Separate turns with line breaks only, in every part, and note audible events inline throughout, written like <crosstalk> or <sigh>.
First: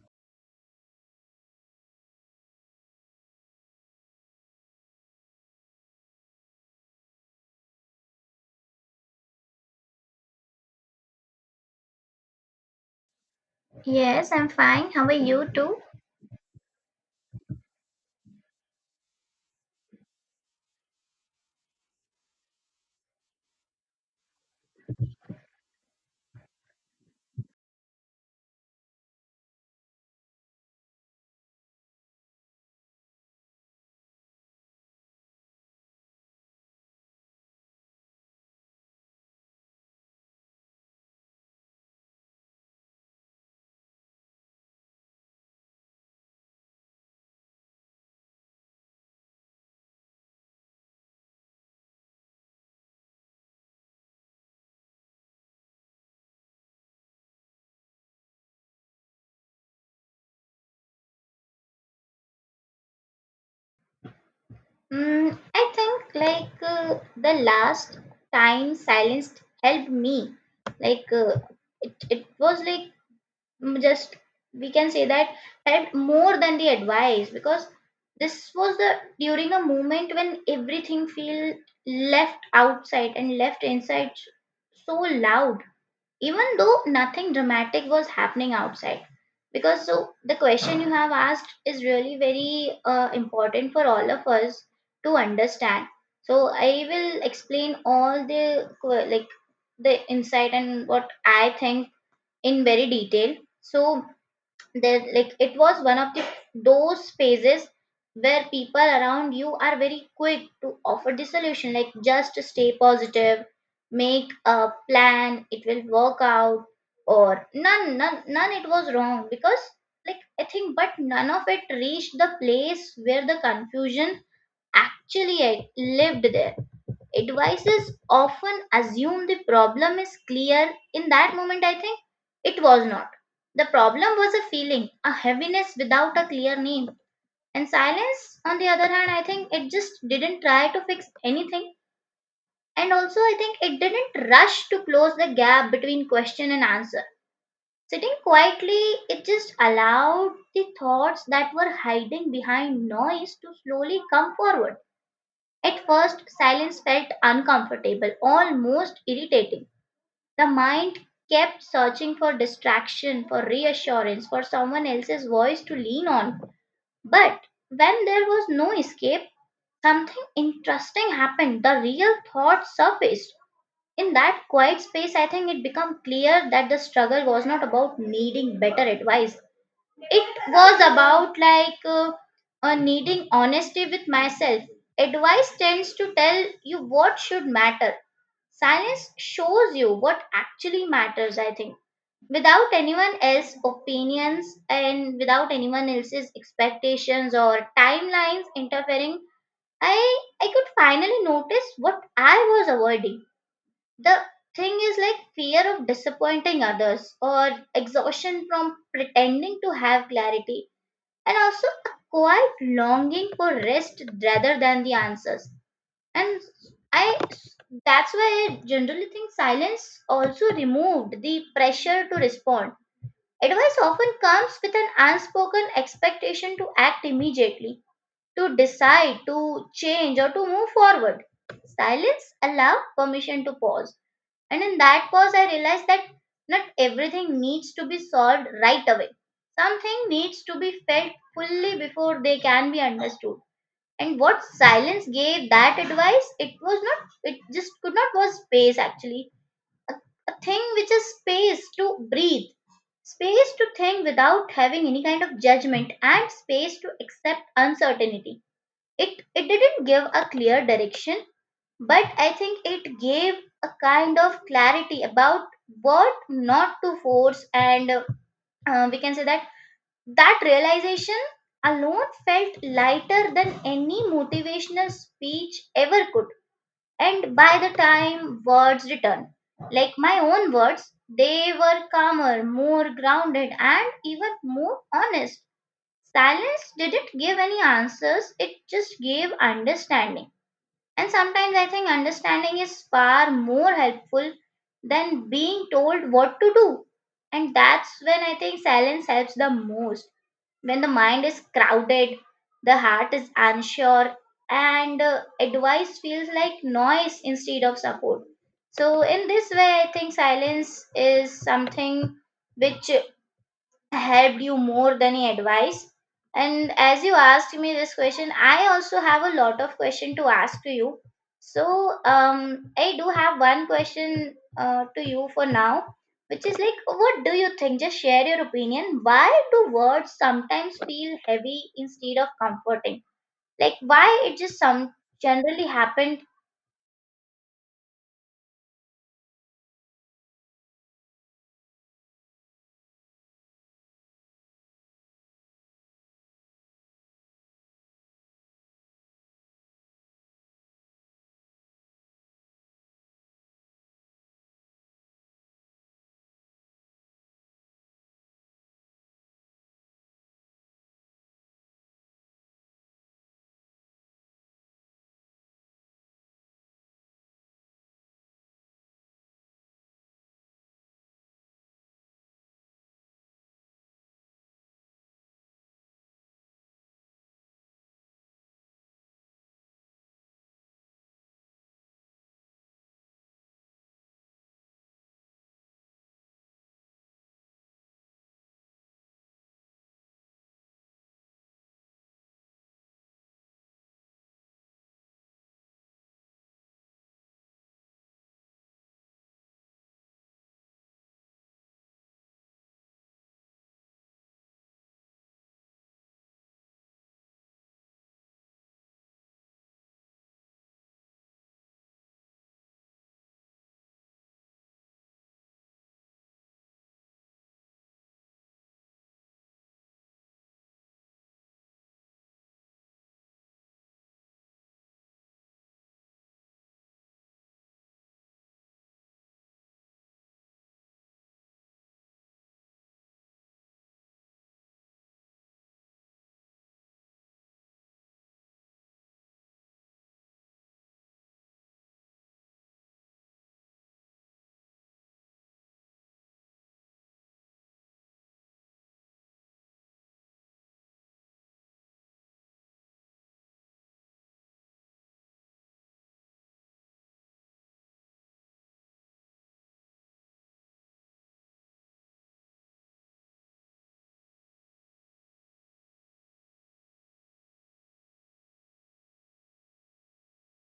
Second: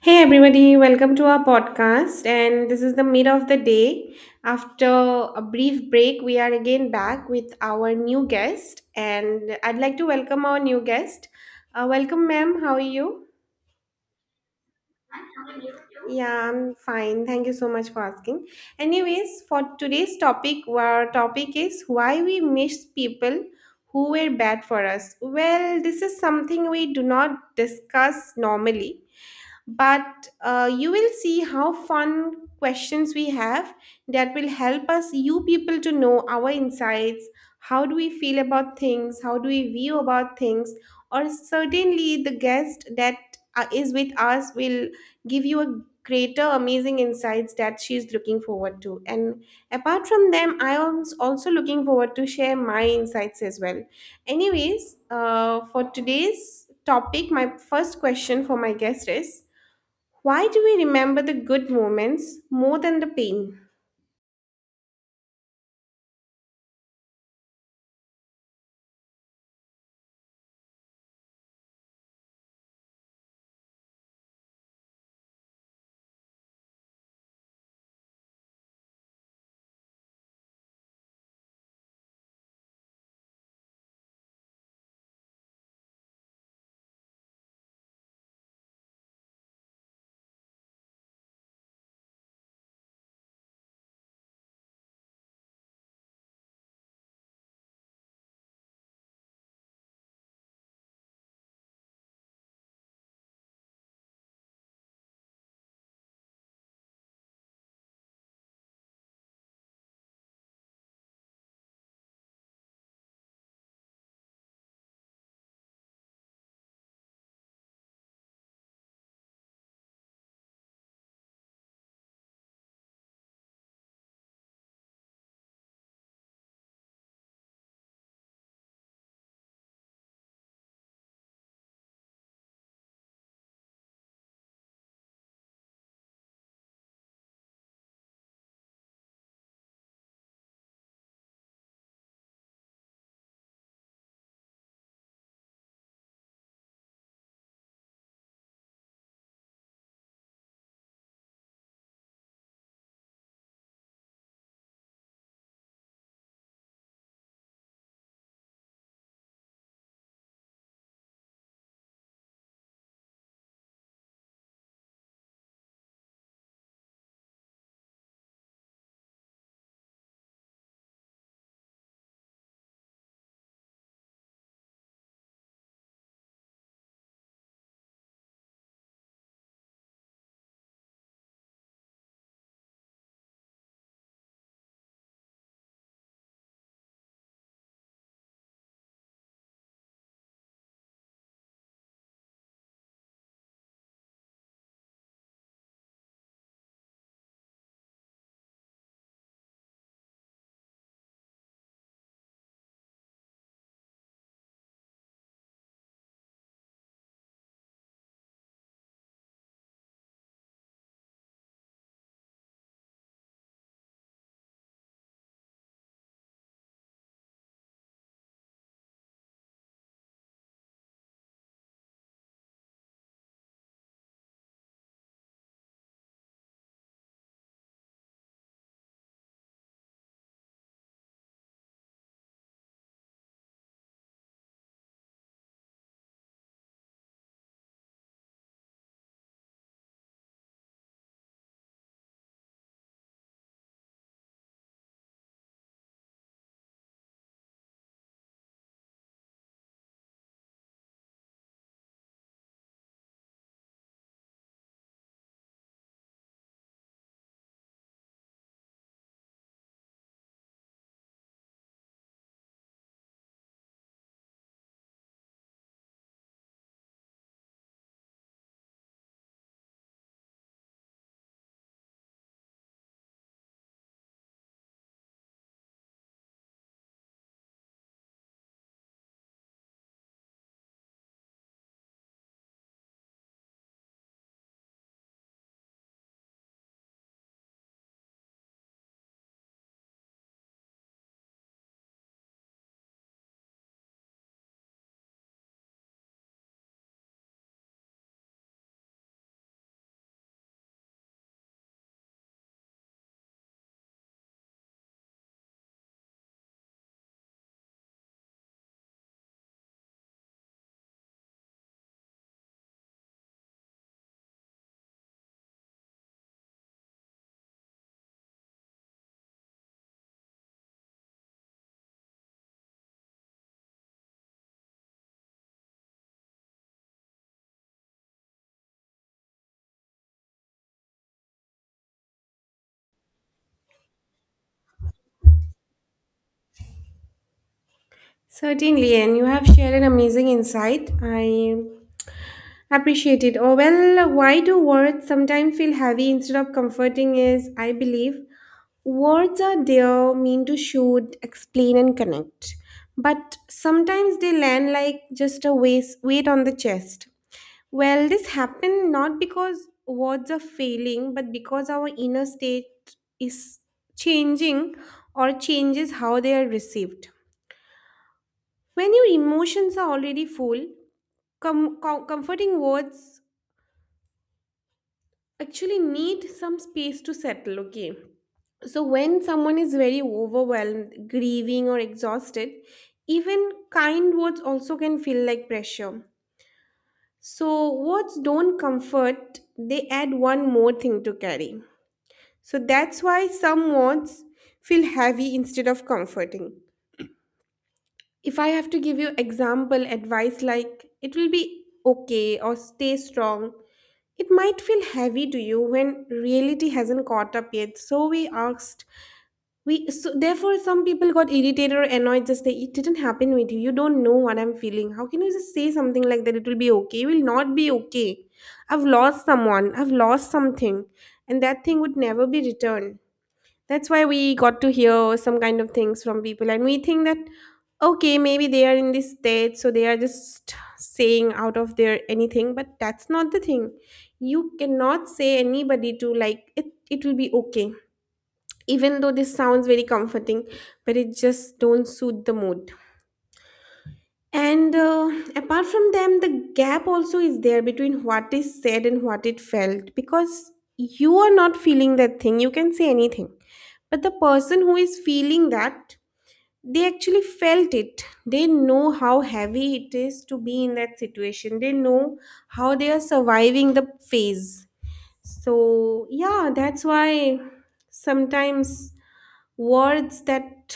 Hey everybody, welcome to our podcast. And this is the mid of the day. After a brief break, we are again back with our new guest. And I'd like to welcome our new guest. Welcome, ma'am. How are you?
Yes, I'm fine. How are you too?
Yeah, I'm fine. Thank you so much for asking. Anyways, for today's topic, our topic is why we miss people who were bad for us. Well, this is something we do not discuss normally but you will see how fun questions we have that will help us you people to know our insights, how do we feel about things, how do we view about things, or certainly the guest that is with us will give you a greater amazing insights that she's looking forward to. And apart from them, I am also looking forward to share my insights as well. Anyways, for today's topic, my first question for my guest is, why do we remember the good moments more than the pain?
Mm, I think the last time silence helped me. Like uh, it was like just we can say that helped more than the advice, because this was the during a moment when everything feel left outside and left inside so loud, even though nothing dramatic was happening outside. Because so the question you have asked is really very important for all of us to understand. So I will explain all the qu- like the insight and what I think in very detail. So there, like, it was one of the those phases where people around you are very quick to offer the solution, like just stay positive, make a plan, it will work out. Or none, it was wrong, because, like, I think, but none of it reached the place where the confusion actually, like, lived there. Advices often assume the problem is clear in that moment, I think. It was not. The problem was a feeling, a heaviness without a clear name. And silence, on the other hand, I think it just didn't try to fix anything. And also, I think it didn't rush to close the gap between question and answer. Sitting quietly, it just allowed the thoughts that were hiding behind noise to slowly come forward. At first, silence felt uncomfortable, almost irritating. The mind kept searching for distraction, for reassurance, for someone else's voice to lean on. But when there was no escape, something interesting happened. The real thought surfaced. In that quiet space, I think it became clear that the struggle was not about needing better advice. It was about needing honesty with myself. Advice tends to tell you what should matter. Silence shows you what actually matters, I think. Without anyone else's opinions and without anyone else's expectations or timelines interfering, I could finally notice what I was avoiding. The thing is, like, fear of disappointing others, or exhaustion from pretending to have clarity, and also a quiet longing for rest rather than the answers. And i that's why i generally think silence also removed the pressure to respond. Advice often comes with an unspoken expectation to act immediately, to decide, to change, or to move forward. Silence allows permission to pause, and in that pause, I realized that not everything needs to be solved right away. Something needs to be felt fully before they can be understood. And what silence gave that advice, it was not, it just could not, was space, actually. A, a thing which is space to breathe, space to think without having any kind of judgment, and space to accept uncertainty. It didn't give a clear direction, but I think it gave a kind of clarity about what not to force, and we can say that that realization alone felt lighter than any motivational speech ever could. And by the time words returned, like my own words, they were calmer, more grounded, and even more honest. Silence didn't give any answers, it just gave understanding, and sometimes I think understanding is far more helpful than being told what to do. And that's when I think silence helps the most. When the mind is crowded, the heart is unsure, and advice feels like noise instead of support. So, in this way, I think silence is something which helped you more than any advice. And as you asked me this question, I also have a lot of question to ask to you. So, I do have one question to you for now, which is like, what do you think? Just share your opinion. Why do words sometimes feel heavy instead of comforting? Like, why it just some generally happened?
Certainly, and you have shared an amazing insight. I appreciate it. Oh, well, why do words sometimes feel heavy instead of comforting? Is, I believe words are there mean to shoot, explain, and connect, but sometimes they land like just a weight on the chest. Well, this happened not because words are failing, but because our inner state is changing or changes how they are received. When your emotions are already full, comforting words actually need some space to settle, okay? So, when someone is very overwhelmed, grieving, or exhausted, even kind words also can feel like pressure. So, words don't comfort, they add one more thing to carry. So that's why some wants feel heavy instead of comforting. If I have to give you example advice like it will be okay or stay strong, it might feel heavy to you when reality hasn't caught up yet. So we asked, we so therefore some people got irritated or annoyed. Just say it didn't happen with you. You don't know what I'm feeling. How can you just say something like that? It will be okay. It will not be okay. I've lost someone. I've lost something, and that thing would never be returned. That's why we got to hear some kind of things from people, and we think that okay, maybe they are in this state, so they are just saying out of their anything, but that's not the thing. You cannot say anybody to like it will be okay. Even though this sounds very comforting, but it just don't suit the mood. And apart from them, the gap also is there between what is said and what it felt, because you are not feeling that thing. You can say anything. But the person who is feeling that, they actually felt it. They know how heavy it is to be in that situation. They know how they are surviving the phase. So, yeah, that's why sometimes words that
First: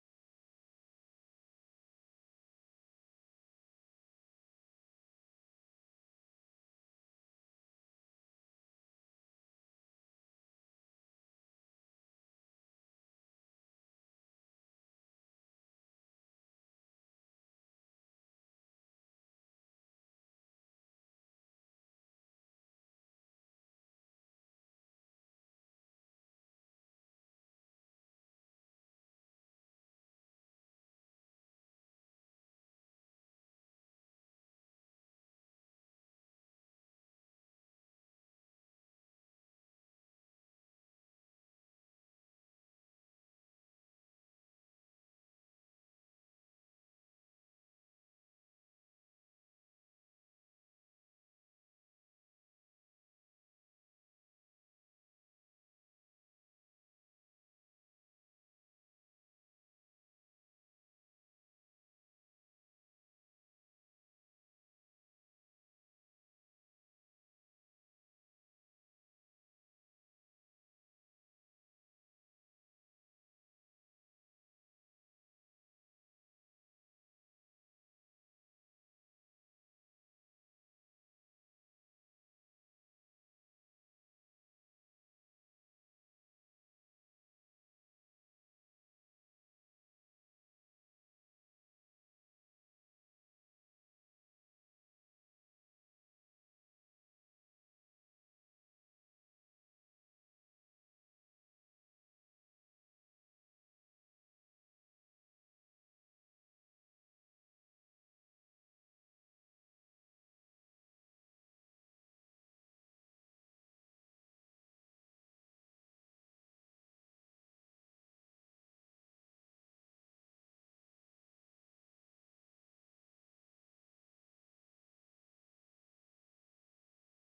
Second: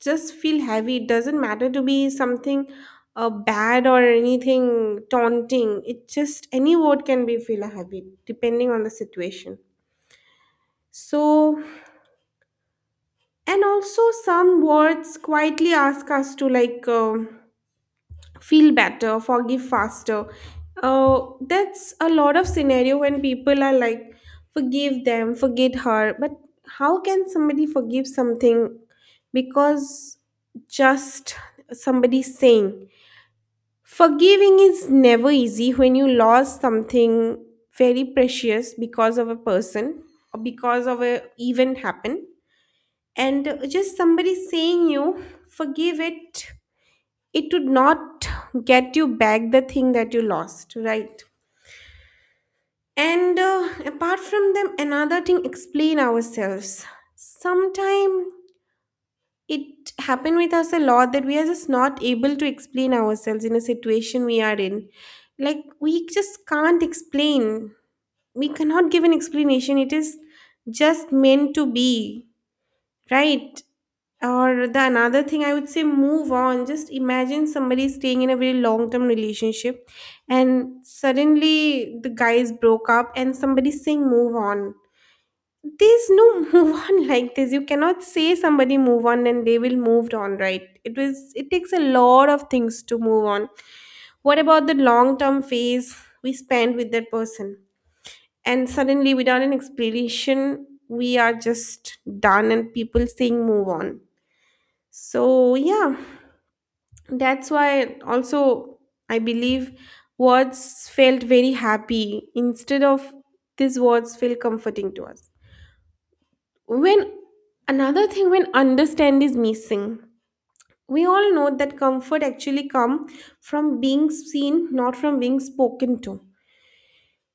just feel heavy. It doesn't matter to be something bad or anything taunting. It just any word can be feel heavy depending on the situation. So, and also some words quietly ask us to like, feel better, forgive faster. That's a lot of scenario when people are like, forgive them, forget her. But how can somebody forgive something, because just somebody saying? Forgiving is never easy when you lost something very precious because of a person or because of a event happened, and just somebody saying you forgive it, it would not get you back the thing that you lost, right? And apart from them, another thing, explain ourselves. Sometime it happened with us a lot that we are just not able to explain ourselves in a situation we are in. Like, we just can't explain, we cannot give an explanation, it is just meant to be. Right. Or the another thing, I would say move on. Just imagine somebody staying in a very long term relationship and suddenly the guys broke up and somebody's saying move on. There's no <laughs> move on like this. You cannot say somebody move on and they will moved on, right? It was, it takes a lot of things to move on. What about the long term phase we spend with that person? And suddenly without an explanation, we are just done and people saying move on. So, yeah, that's why also I believe words felt very happy instead of these words feel comforting to us. When another thing, when understand is missing, we all know that comfort actually come from being seen, not from being spoken to.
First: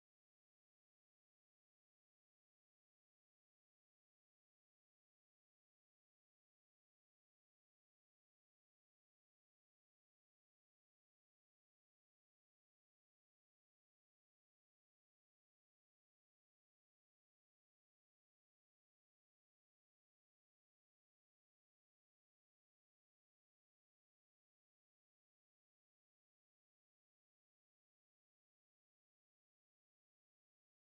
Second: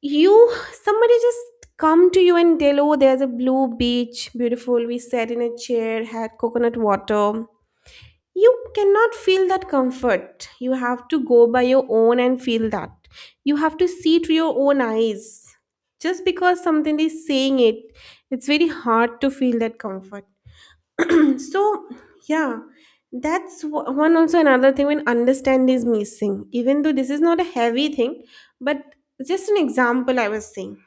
You, somebody just come to you and tell, oh, there's a blue beach, beautiful. We sat in a chair, had coconut water. You cannot feel that comfort, you have to go by your own and feel that. You have to see to your own eyes. Just because something is saying it, it's very hard to feel that comfort. <clears throat> So, yeah, one also another thing, when understand is missing, even though this is not a heavy thing, but just an example I was saying.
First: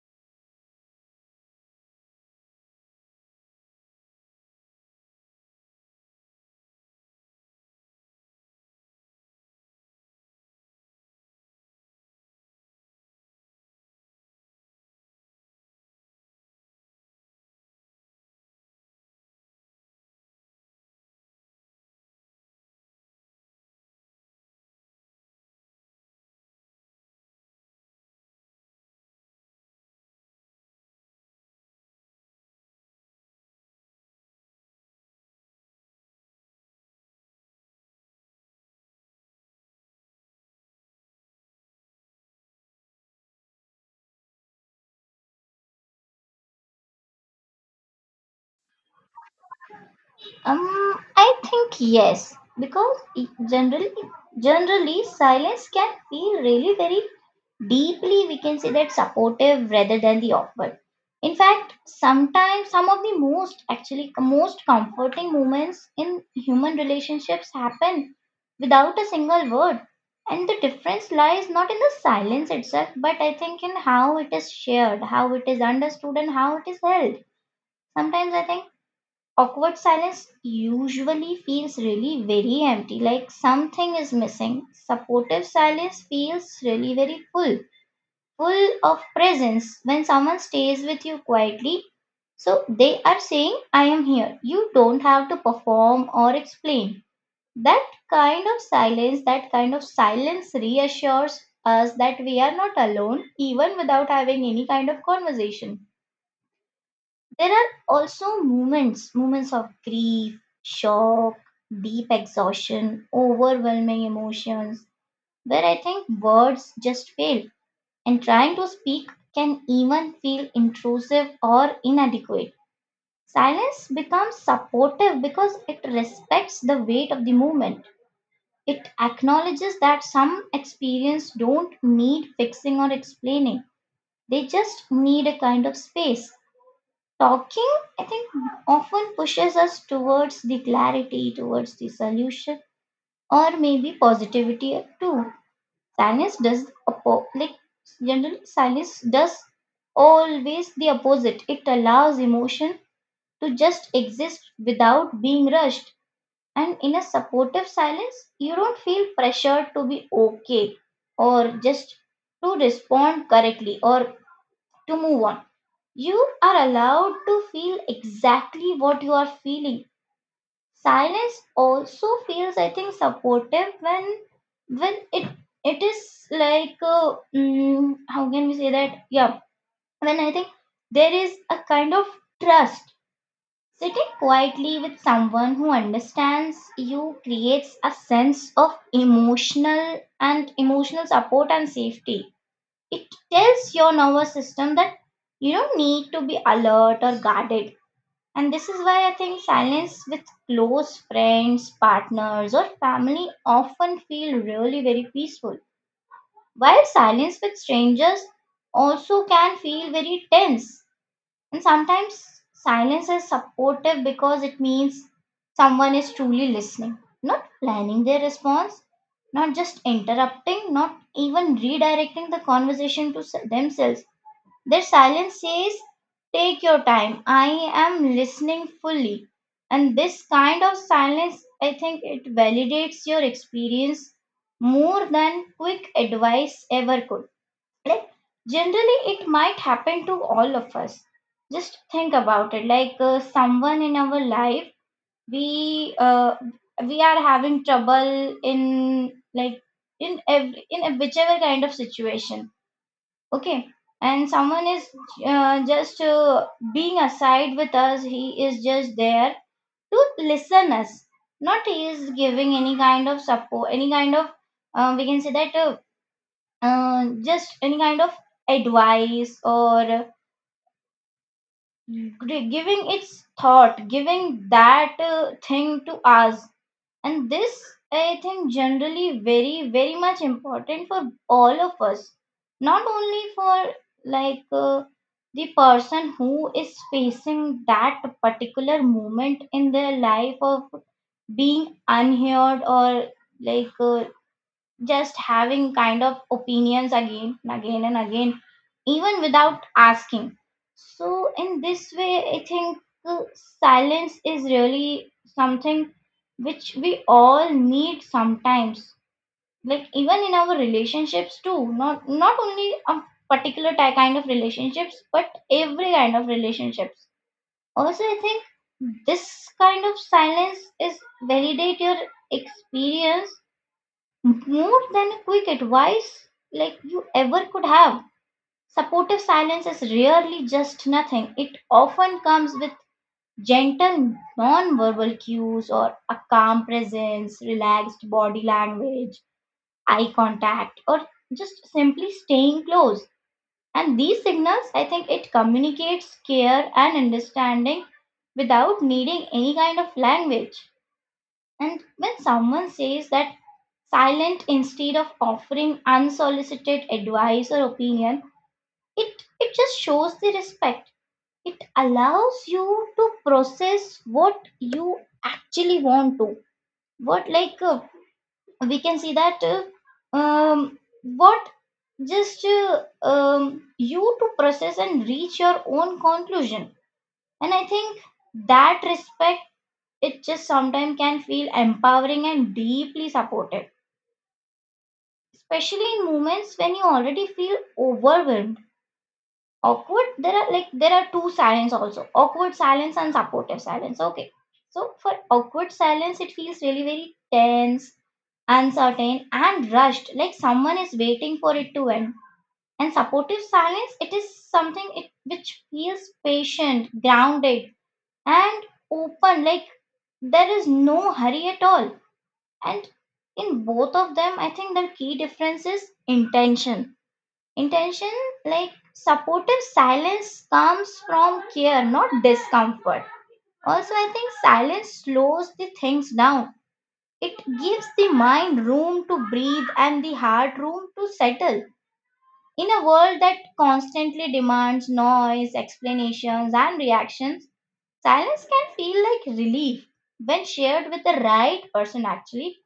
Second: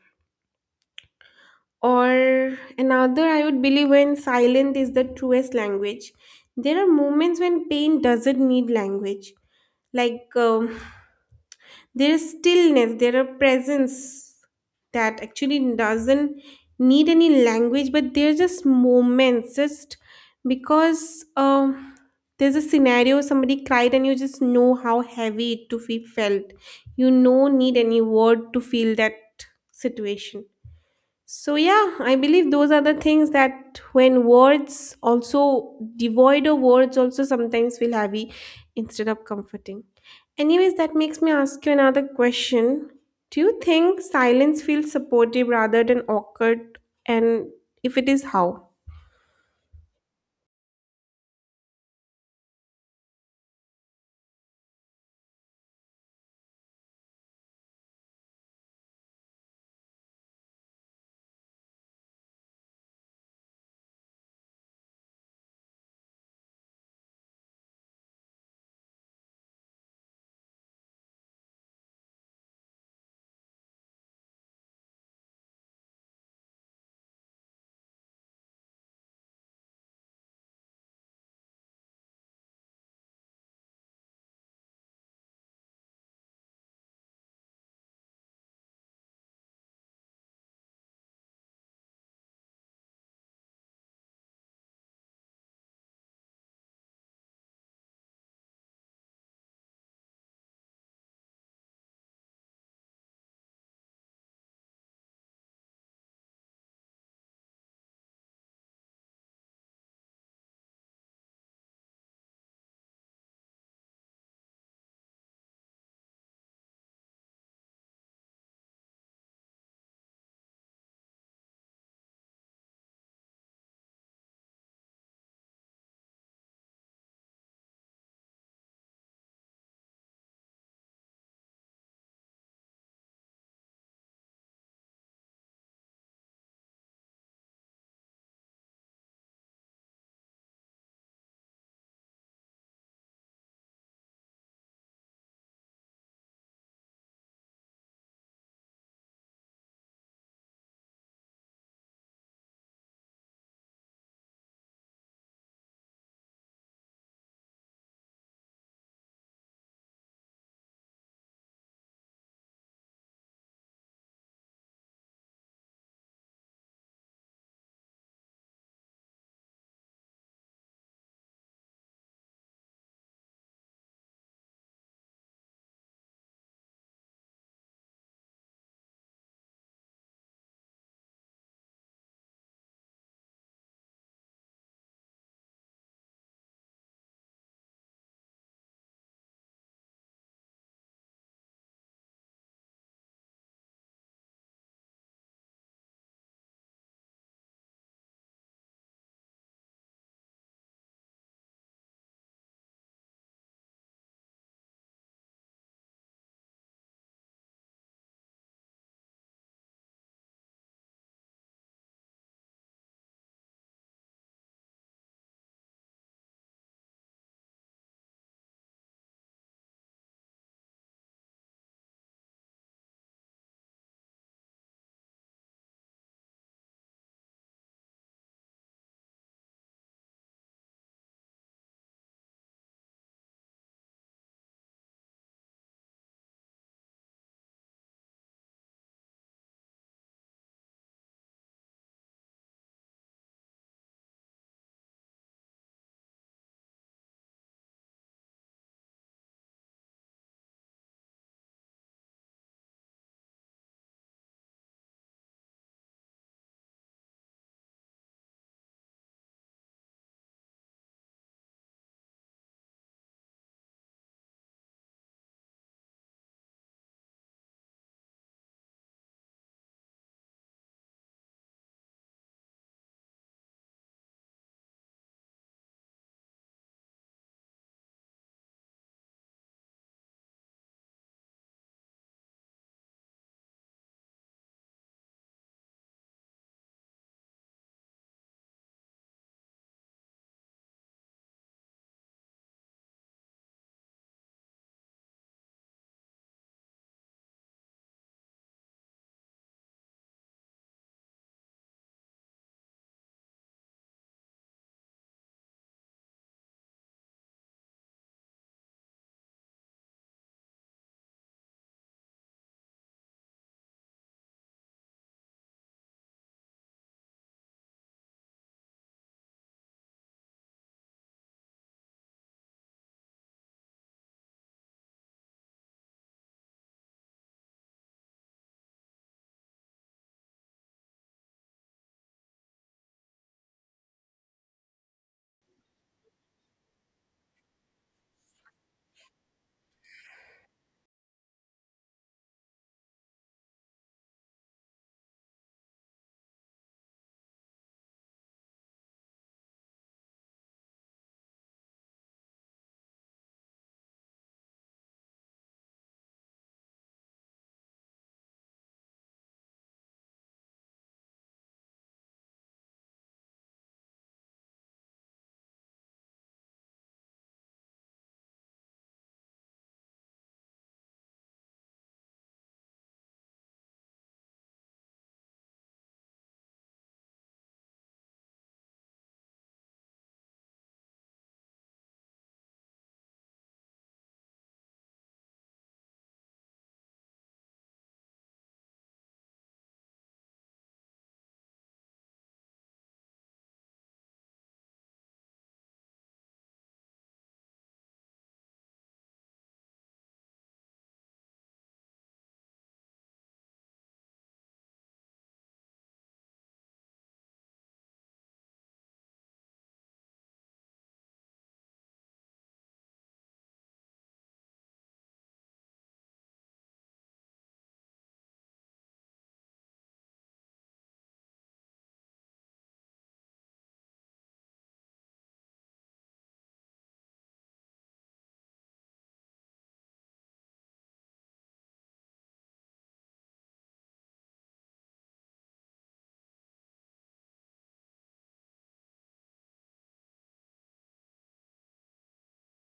Or another, I would believe when silence is the truest language. There are moments when pain doesn't need language. Like, there is stillness, there are presence that actually doesn't need any language, but there are just moments, just because there's a scenario somebody cried and you just know how heavy it to be felt. You no need any word to feel that situation. So, yeah, I believe those are the things that when words also devoid of words, also sometimes feel heavy instead of comforting. Anyways, that makes me ask you another question. Do you think silence feels supportive rather than awkward? And if it is, how?
um I think yes, because it generally silence can feel really very deeply, we can say that, supportive rather than the awkward. In fact, sometimes some of the most, actually most comforting, moments in human relationships happen without a single word. And the difference lies not in the silence itself, but I think in how it is shared, how it is understood, and how it is held. Sometimes I think awkward silence usually feels really very empty, like something is missing. Supportive silence feels really very full, full of presence when someone stays with you quietly. So they are saying, I am here. You don't have to perform or explain. That kind of silence, that kind of silence reassures us that we are not alone, even without having any kind of conversation. There are also moments, moments of grief, shock, deep exhaustion, overwhelming emotions, where I think words just fail, and trying to speak can even feel intrusive or inadequate. Silence becomes supportive because it respects the weight of the movement. It acknowledges that some experiences don't need fixing or explaining. They just need a kind of space. Talking, I think, often pushes us towards the clarity, towards the solution, or maybe positivity too. Silence does oppo- like generally silence does always the opposite. It allows emotion to just exist without being rushed. And in a supportive silence, you don't feel pressured to be okay, or just to respond correctly, or to move on. You are allowed to feel exactly what you are feeling. Silence also feels, I think, supportive when when it it is like, how can we say that? Yeah, when I think there is a kind of trust. Sitting quietly with someone who understands you creates a sense of emotional and emotional support and safety. It tells your nervous system that you don't need to be alert or guarded, and this is why I think silence with close friends, partners, or family often feel really very peaceful. While silence with strangers also can feel very tense. And sometimes silence is supportive because it means someone is truly listening, not planning their response, not just interrupting, not even redirecting the conversation to themselves. Their silence says, take your time, I am listening fully. And this kind of silence, I think it validates your experience more than quick advice ever could. Like, generally, it might happen to all of us. Just think about it. Like, someone in our life, we uh, we are having trouble in, like, in every, in whichever kind of situation, okay? And someone is just being aside with us, he is just there to listen us. Not he is giving any kind of support, any kind of, we can say that, just any kind of advice, or giving its thought, giving that thing to us. And this, I think, generally very very much important for all of us. Not only for like uh, the person who is facing that particular moment in their life of being unheard, or like uh, just having kind of opinions again and again and again, even without asking. So, in this way, I think uh, silence is really something which we all need sometimes. Like even in our relationships too, not only a particular kind of relationships, but every kind of relationships. Also, I think this kind of silence is validate your experience more than a quick advice, like you ever could have. Supportive silence is rarely just nothing. It often comes with gentle non-verbal cues or a calm presence, relaxed body language, eye contact, or just simply staying close. And these signals, I think it communicates care and understanding without needing any kind of language. And when someone says that silent instead of offering unsolicited advice or opinion, it it just shows the respect. It allows you to process what you actually want to, what we can see that um what just um you to process and reach your own conclusion. And I think that respect, it just sometimes can feel empowering and deeply supported, especially in moments when you already feel overwhelmed. Awkward, there are two silence also, awkward silence and supportive silence, okay? So for awkward silence, it feels really very tense, uncertain, and rushed, like someone is waiting for it to end. And supportive silence, it is something it which feels patient, grounded, and open, like there is no hurry at all. And in both of them, I think the key difference is intention. Intention, like supportive silence, comes from care, not discomfort. Also, I think silence slows the things down. It gives the mind room to breathe and the heart room to settle. In a world that constantly demands noise, explanations, and reactions, silence can feel like relief. When shared with the right person, actually,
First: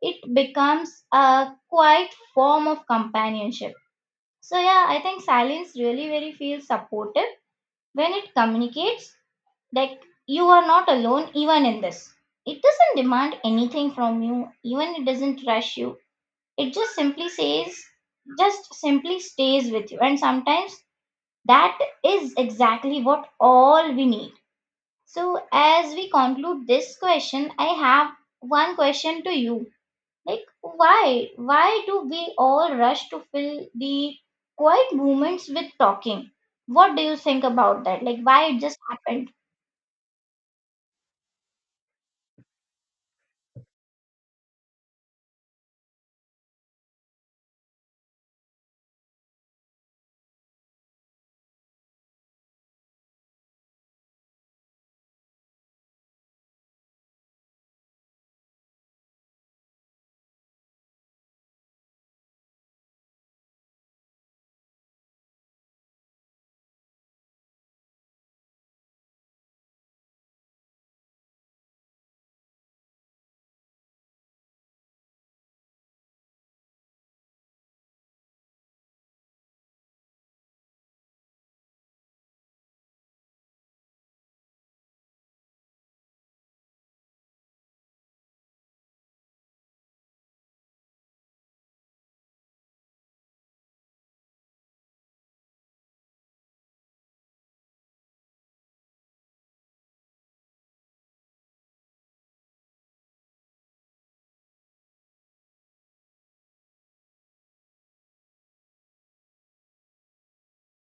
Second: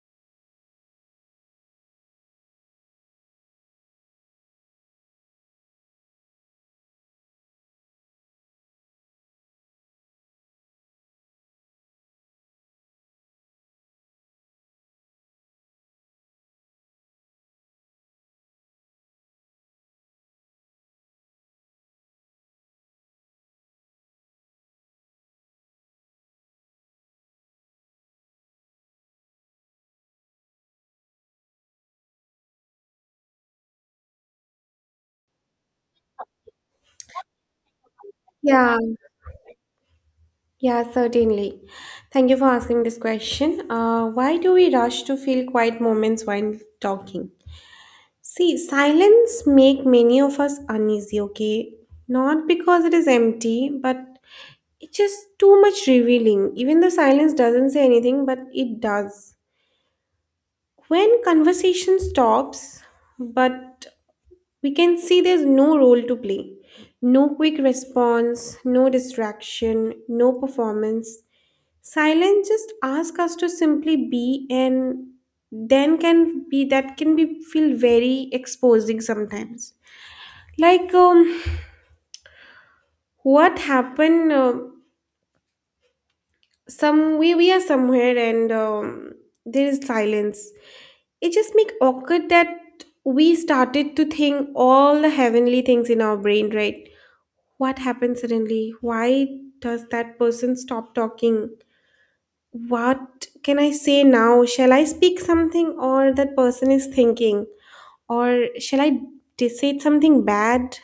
it becomes a quiet form of companionship. So yeah, I think silence really very feels supportive when it communicates that you are not alone even in this. It doesn't demand anything from you, even it doesn't rush you. It just simply says just simply stays with you, and sometimes that is exactly what all we need. So as we conclude this question, I have one question to you. Like, why? Why do we all rush to fill the quiet moments with talking? What do you think about that? Like, why it
Yeah,
just happened?
yeah, certainly. Thank you for asking this question. Why do we rush to feel quiet moments while talking? See, silence make many of us uneasy, okay? Not because it is empty, but it's just too much revealing. Even though silence doesn't say anything, but it does. When conversation stops, but we can see there's no role to play. No quick response, no distraction, no performance. Silence just asks us to simply be, and then can be, that can be feel very exposing sometimes. Like, what happened? Some we are somewhere and there is silence. It just make awkward that we started to think all the heavenly things in our brain, right? What happened suddenly? Why does that person stop talking? What can I say now? Shall I speak something, or that person is thinking, or shall I say something bad?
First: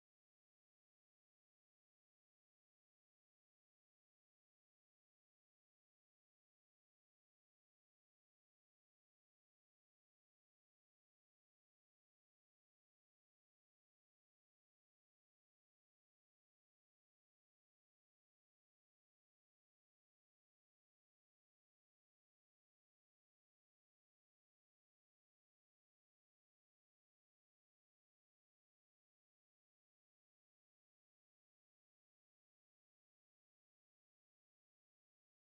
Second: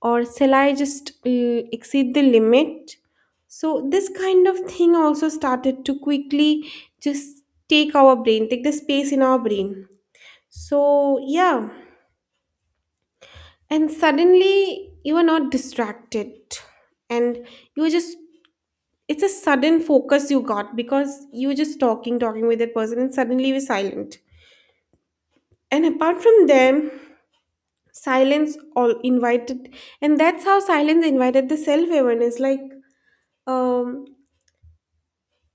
Or shall I just exceed the limit? So, this kind of thing also started to quickly just take our brain, take the space in our brain. So, yeah, and suddenly you are not distracted, and you just, it's a sudden focus you got because you were just talking with that person, and suddenly you're silent. And apart from them, silence all invited, and that's how silence invited the self awareness. Like, um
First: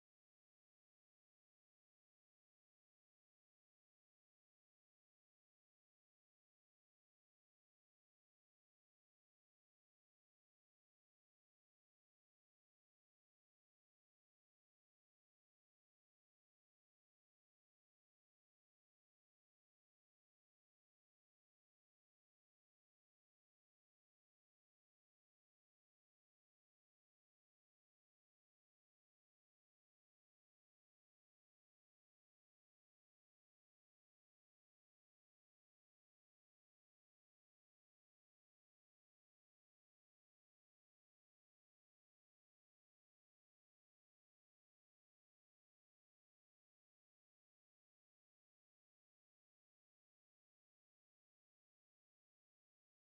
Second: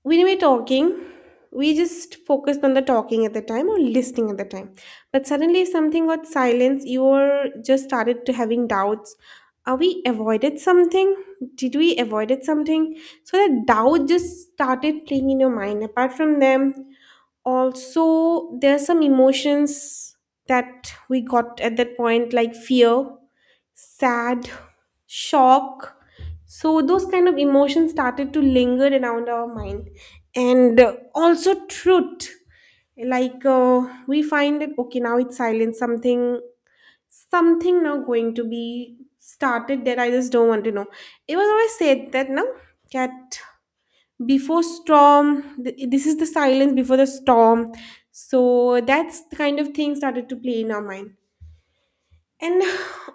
when we were talking, we just focused on the talking at the time or listening at the time, but suddenly something got silence. You were just started to having doubts, are we avoided something, did we avoided something? So that doubt just started playing in your mind. Apart from them, also there are some emotions that we got at that point, like fear, sad, shock. So those kind of emotions started to linger around our mind, and also truth. Like, we find that okay, now it's silent. Something now going to be started that I just don't want to know. It was always said that no, that before storm, this is the silence before the storm. So that's the kind of thing started to play in our mind. And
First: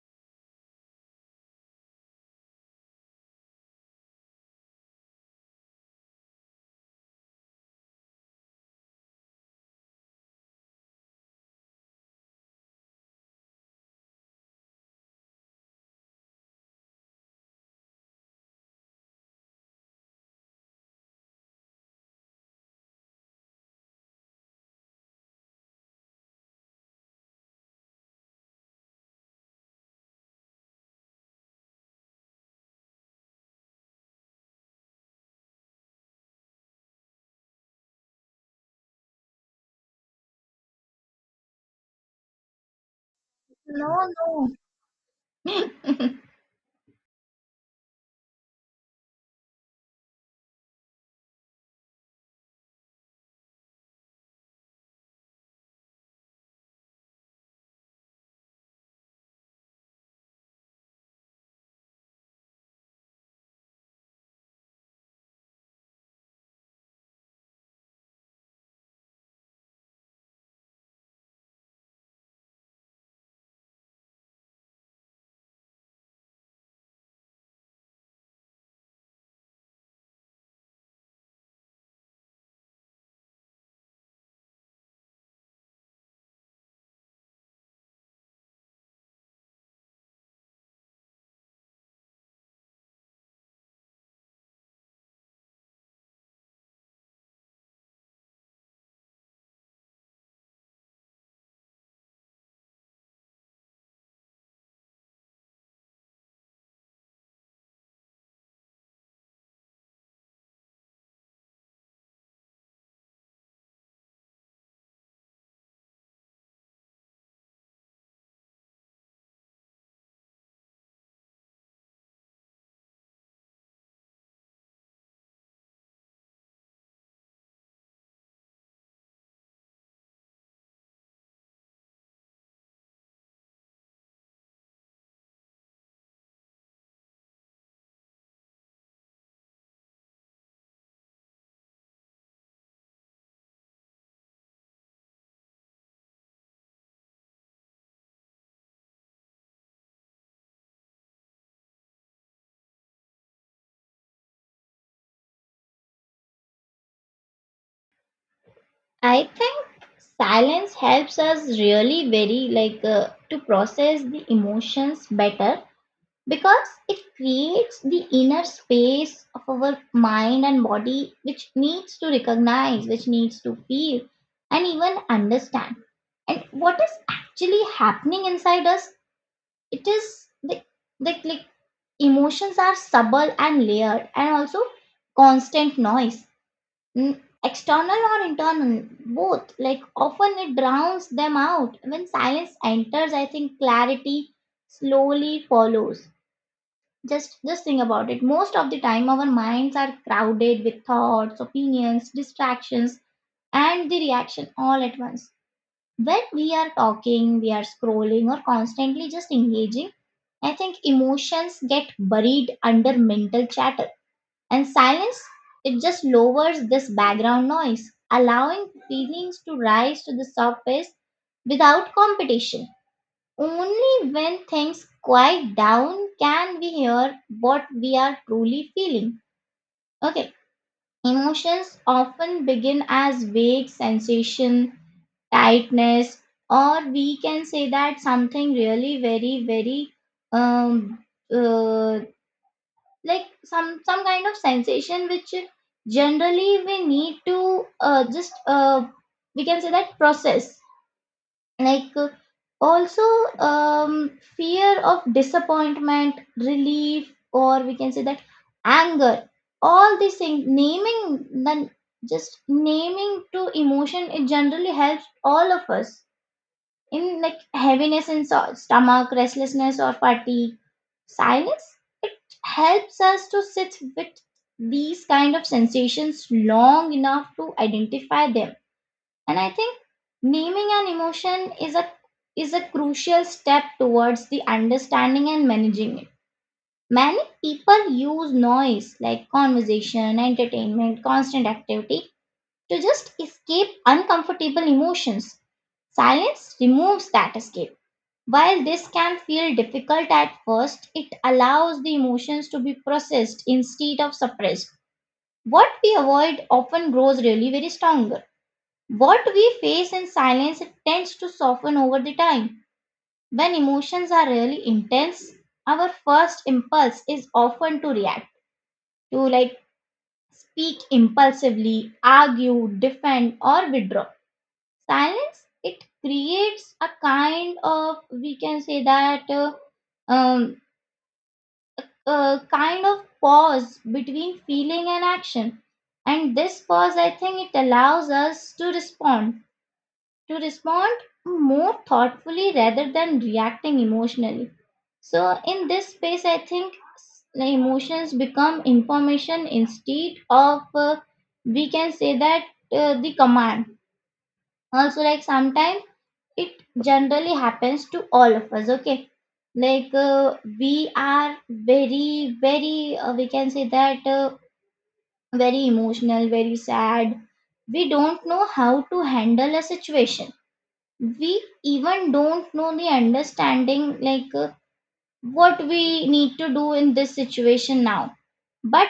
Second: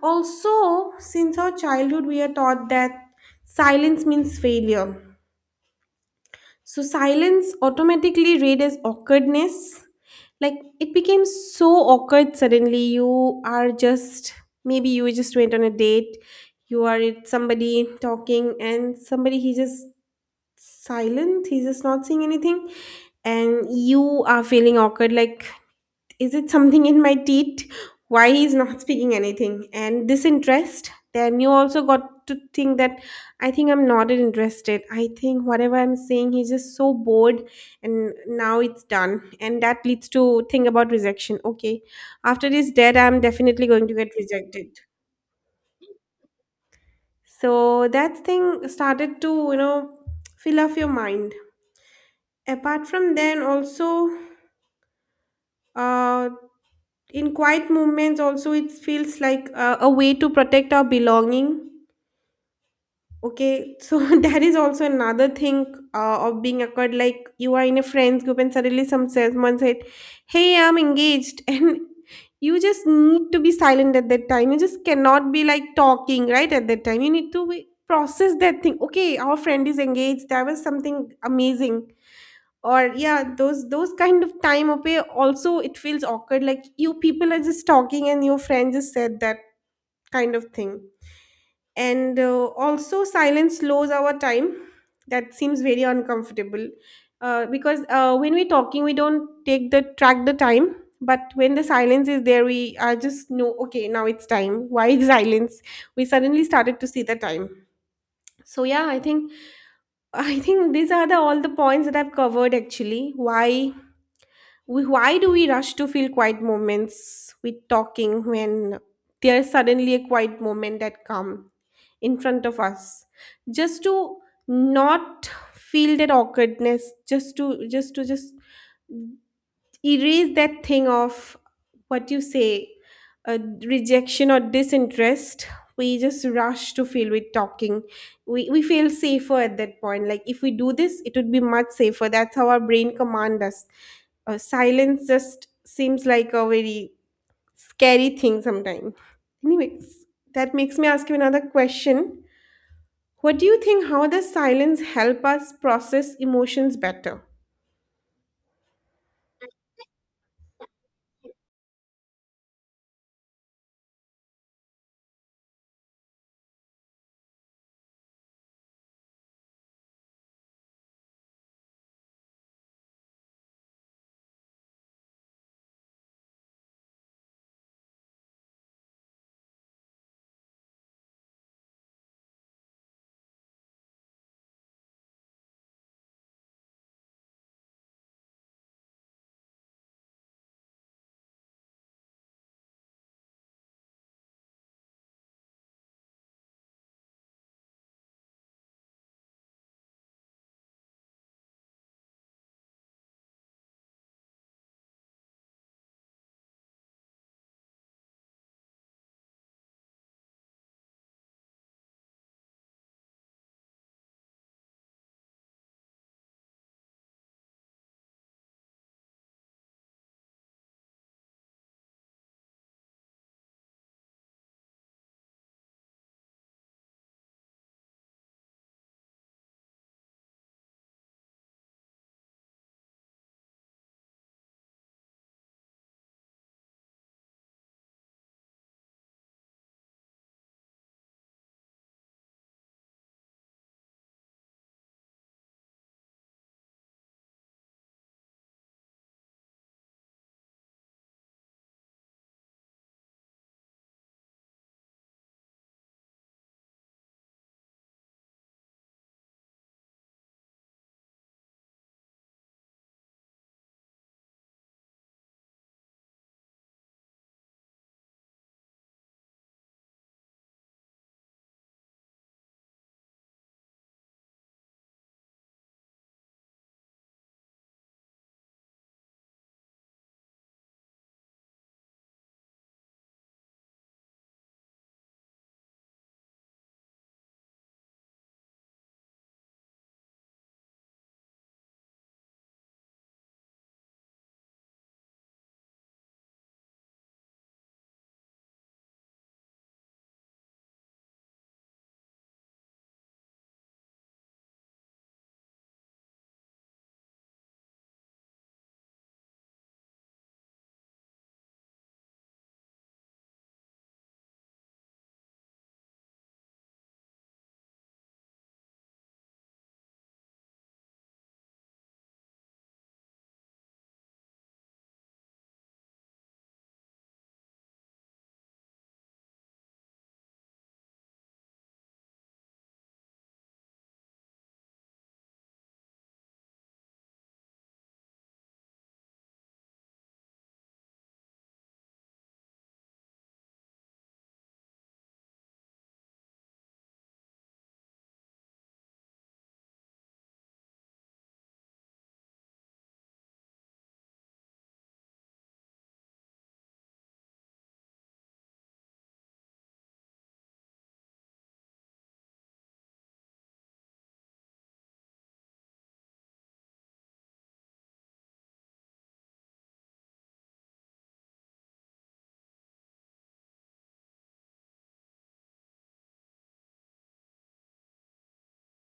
also, since our childhood, we are taught that silence means failure. So, silence automatically read as awkwardness. Like, it became so awkward suddenly. You are just, maybe you just went on a date, you are with somebody talking, and somebody, he just silent, he's just not saying anything, and you are feeling awkward. Like, is it something in my teeth? Why he's not speaking anything? And disinterest. Then you also got to think that I think I'm not interested. I think whatever I'm saying, he's just so bored, and now it's done. And that leads to think about rejection. Okay, after this dead, I'm definitely going
No,
to get
no.
rejected. So that thing started to, you know, fill up your mind. Apart from then, also uh in quiet movements also it feels like a way to protect our belonging, okay? So <laughs> that is also another thing of being awkward. Like, you are in a friends group and suddenly someone said, hey, I'm engaged, <laughs> and you just need to be silent at that time, you just cannot be like talking right at that time, you need to be, process that thing, okay, our friend is engaged, that was something amazing. Or yeah, those kind of time away also it feels awkward, like you people are just talking and your friend just said that kind of thing. And also silence slows our time, that seems very uncomfortable. Because when we're talking we don't take the track the time, but when the silence is there we are just know okay now it's time. <laughs> Why is silence, we suddenly started to see the time. So yeah, I think these are the all the points that I've covered actually. Why why do we rush to feel quiet moments with talking when there's suddenly a quiet moment that come in front of us, just to not feel that awkwardness, just erase that thing of what you say, uh, rejection or disinterest, we just rush to feel with talking. We feel safer at that point. Like if we do this, it would be much safer. That's how our brain commands us. Silence just seems like a very scary thing sometimes. Anyways, that makes me ask you another question. What do you think? How does silence help us process emotions better?
<laughs> I think silence helps us really very like to process the emotions better, because it creates the inner space of our mind and body which needs to recognize, which needs to feel and even understand, and what is actually happening inside us. It is the like emotions are subtle and layered, and also constant noise, Mm, external or internal, both like often it drowns them out. When silence enters, I think clarity slowly follows. Just think about it. Most of the time our minds are crowded with thoughts, opinions, distractions and the reaction all at once. When we are talking, we are scrolling or constantly just engaging, I think emotions get buried under mental chatter. And silence, it just lowers this background noise, allowing feelings to rise to the surface without competition. Only when things quiet down can we hear what we are truly feeling. Okay, emotions often begin as vague sensation, tightness, or we can say that something really very very, um uh, like some kind of sensation which generally we need to just we can say that process, like also, fear of disappointment, relief, or we can say that anger. All these things, naming then, just naming to emotion, it generally helps all of us in like heaviness in so- stomach, restlessness or fatigue. Silence, it helps us to sit with these kind of sensations long enough to identify them. And I think naming an emotion is a crucial step towards the understanding and managing it. Many people use noise like conversation, entertainment, constant activity to just escape uncomfortable emotions. Silence removes that escape. While this can feel difficult at first, it allows the emotions to be processed instead of suppressed. What we avoid often grows really very strong. What we face in silence tends to soften over the time. When emotions are really intense, our first impulse is often to react, to like speak impulsively, argue, defend, or withdraw. Silence, it creates a kind of, we can say that, um, a kind of pause between feeling and action, and this pause, I think it allows us to respond more thoughtfully rather than reacting emotionally. So, in this space, I think s- the emotions become information instead of we can say that, the command. Also, like sometimes it generally happens to all of us, okay? Like we are very, very, we can say that, very emotional, very sad. We don't know how to handle a situation, we even don't know the understanding, like what we need to do in this situation now. But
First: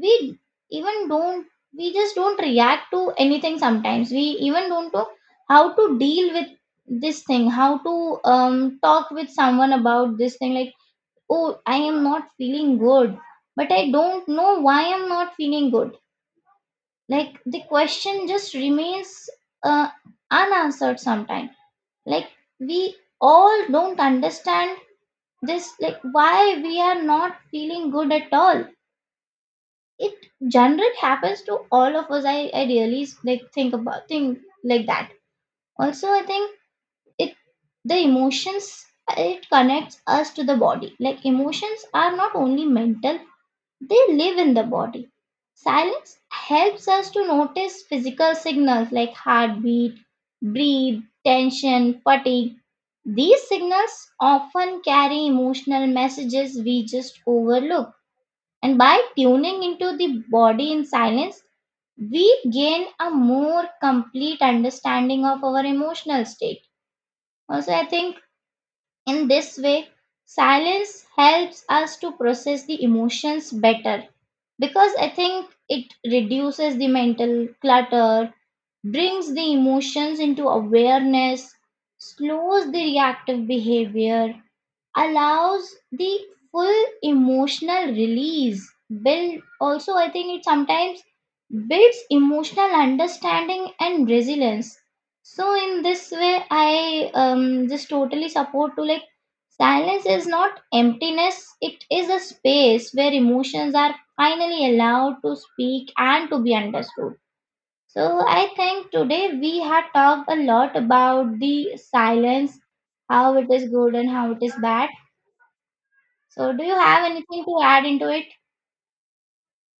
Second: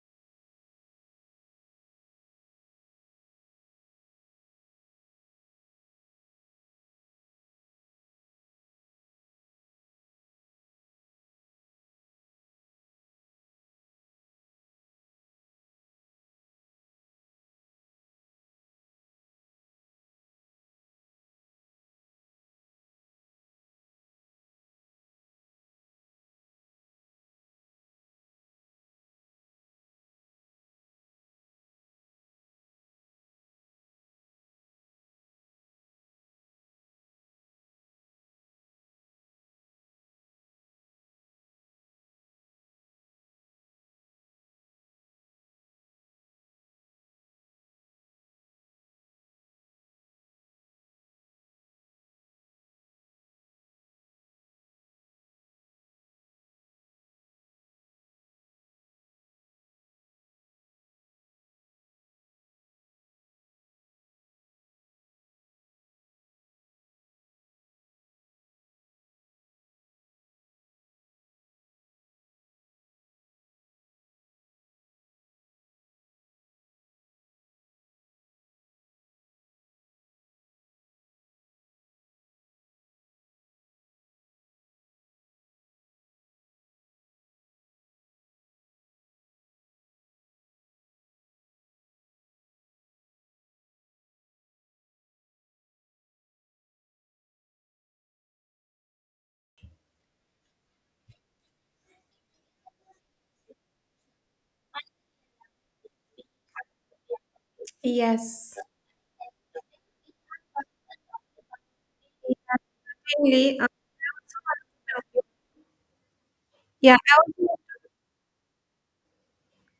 we even don't, we just don't react to anything. Sometimes we even don't know how to deal with this thing, how to talk with someone about this thing, like oh, I am not feeling good, but I don't know why I'm not feeling good. Like the question just remains uh, unanswered sometimes. Like we all don't understand this, like why we are not feeling good at all. It generally happens to all of us. I really like think about, think like that. Also I think it, the emotions, it connects us to the body, like emotions are not only mental, they live in the body. Silence helps us to notice physical signals like heartbeat, breathe, tension, fatigue. These signals often carry emotional messages we just overlook. And by tuning into the body in silence, we gain a more complete understanding of our emotional state. Also, I think in this way, silence helps us to process the emotions better, because I think it reduces the mental clutter, brings the emotions into awareness, slows the reactive behavior, allows the full emotional release, build, also I think it sometimes builds emotional understanding and resilience. So in this way, I just totally support to, like, silence is not emptiness, it is a space where emotions are finally allowed to speak and to be understood. So I think today we had talked a lot about the silence, how it is good and how it is bad. So, do you
Yeah.
have
I
anything
also
to add into it?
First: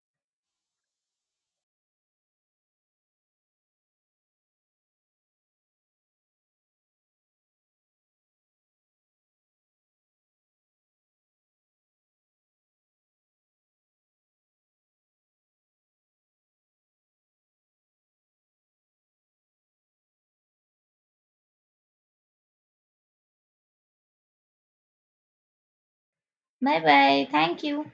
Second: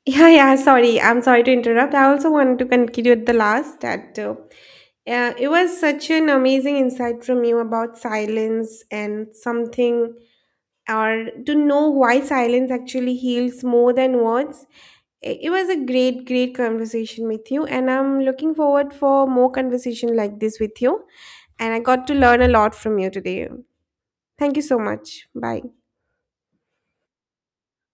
Yeah, yeah, sorry. I'm sorry to interrupt. I also wanted to conclude with the last that it was such an amazing insight from you about silence and something, or to know why silence actually heals more than words. It was a great conversation with you, and I'm looking forward for more conversation like this with you. And I got to learn a lot from you today. Thank you so much. Bye.
Bye bye. Thank you.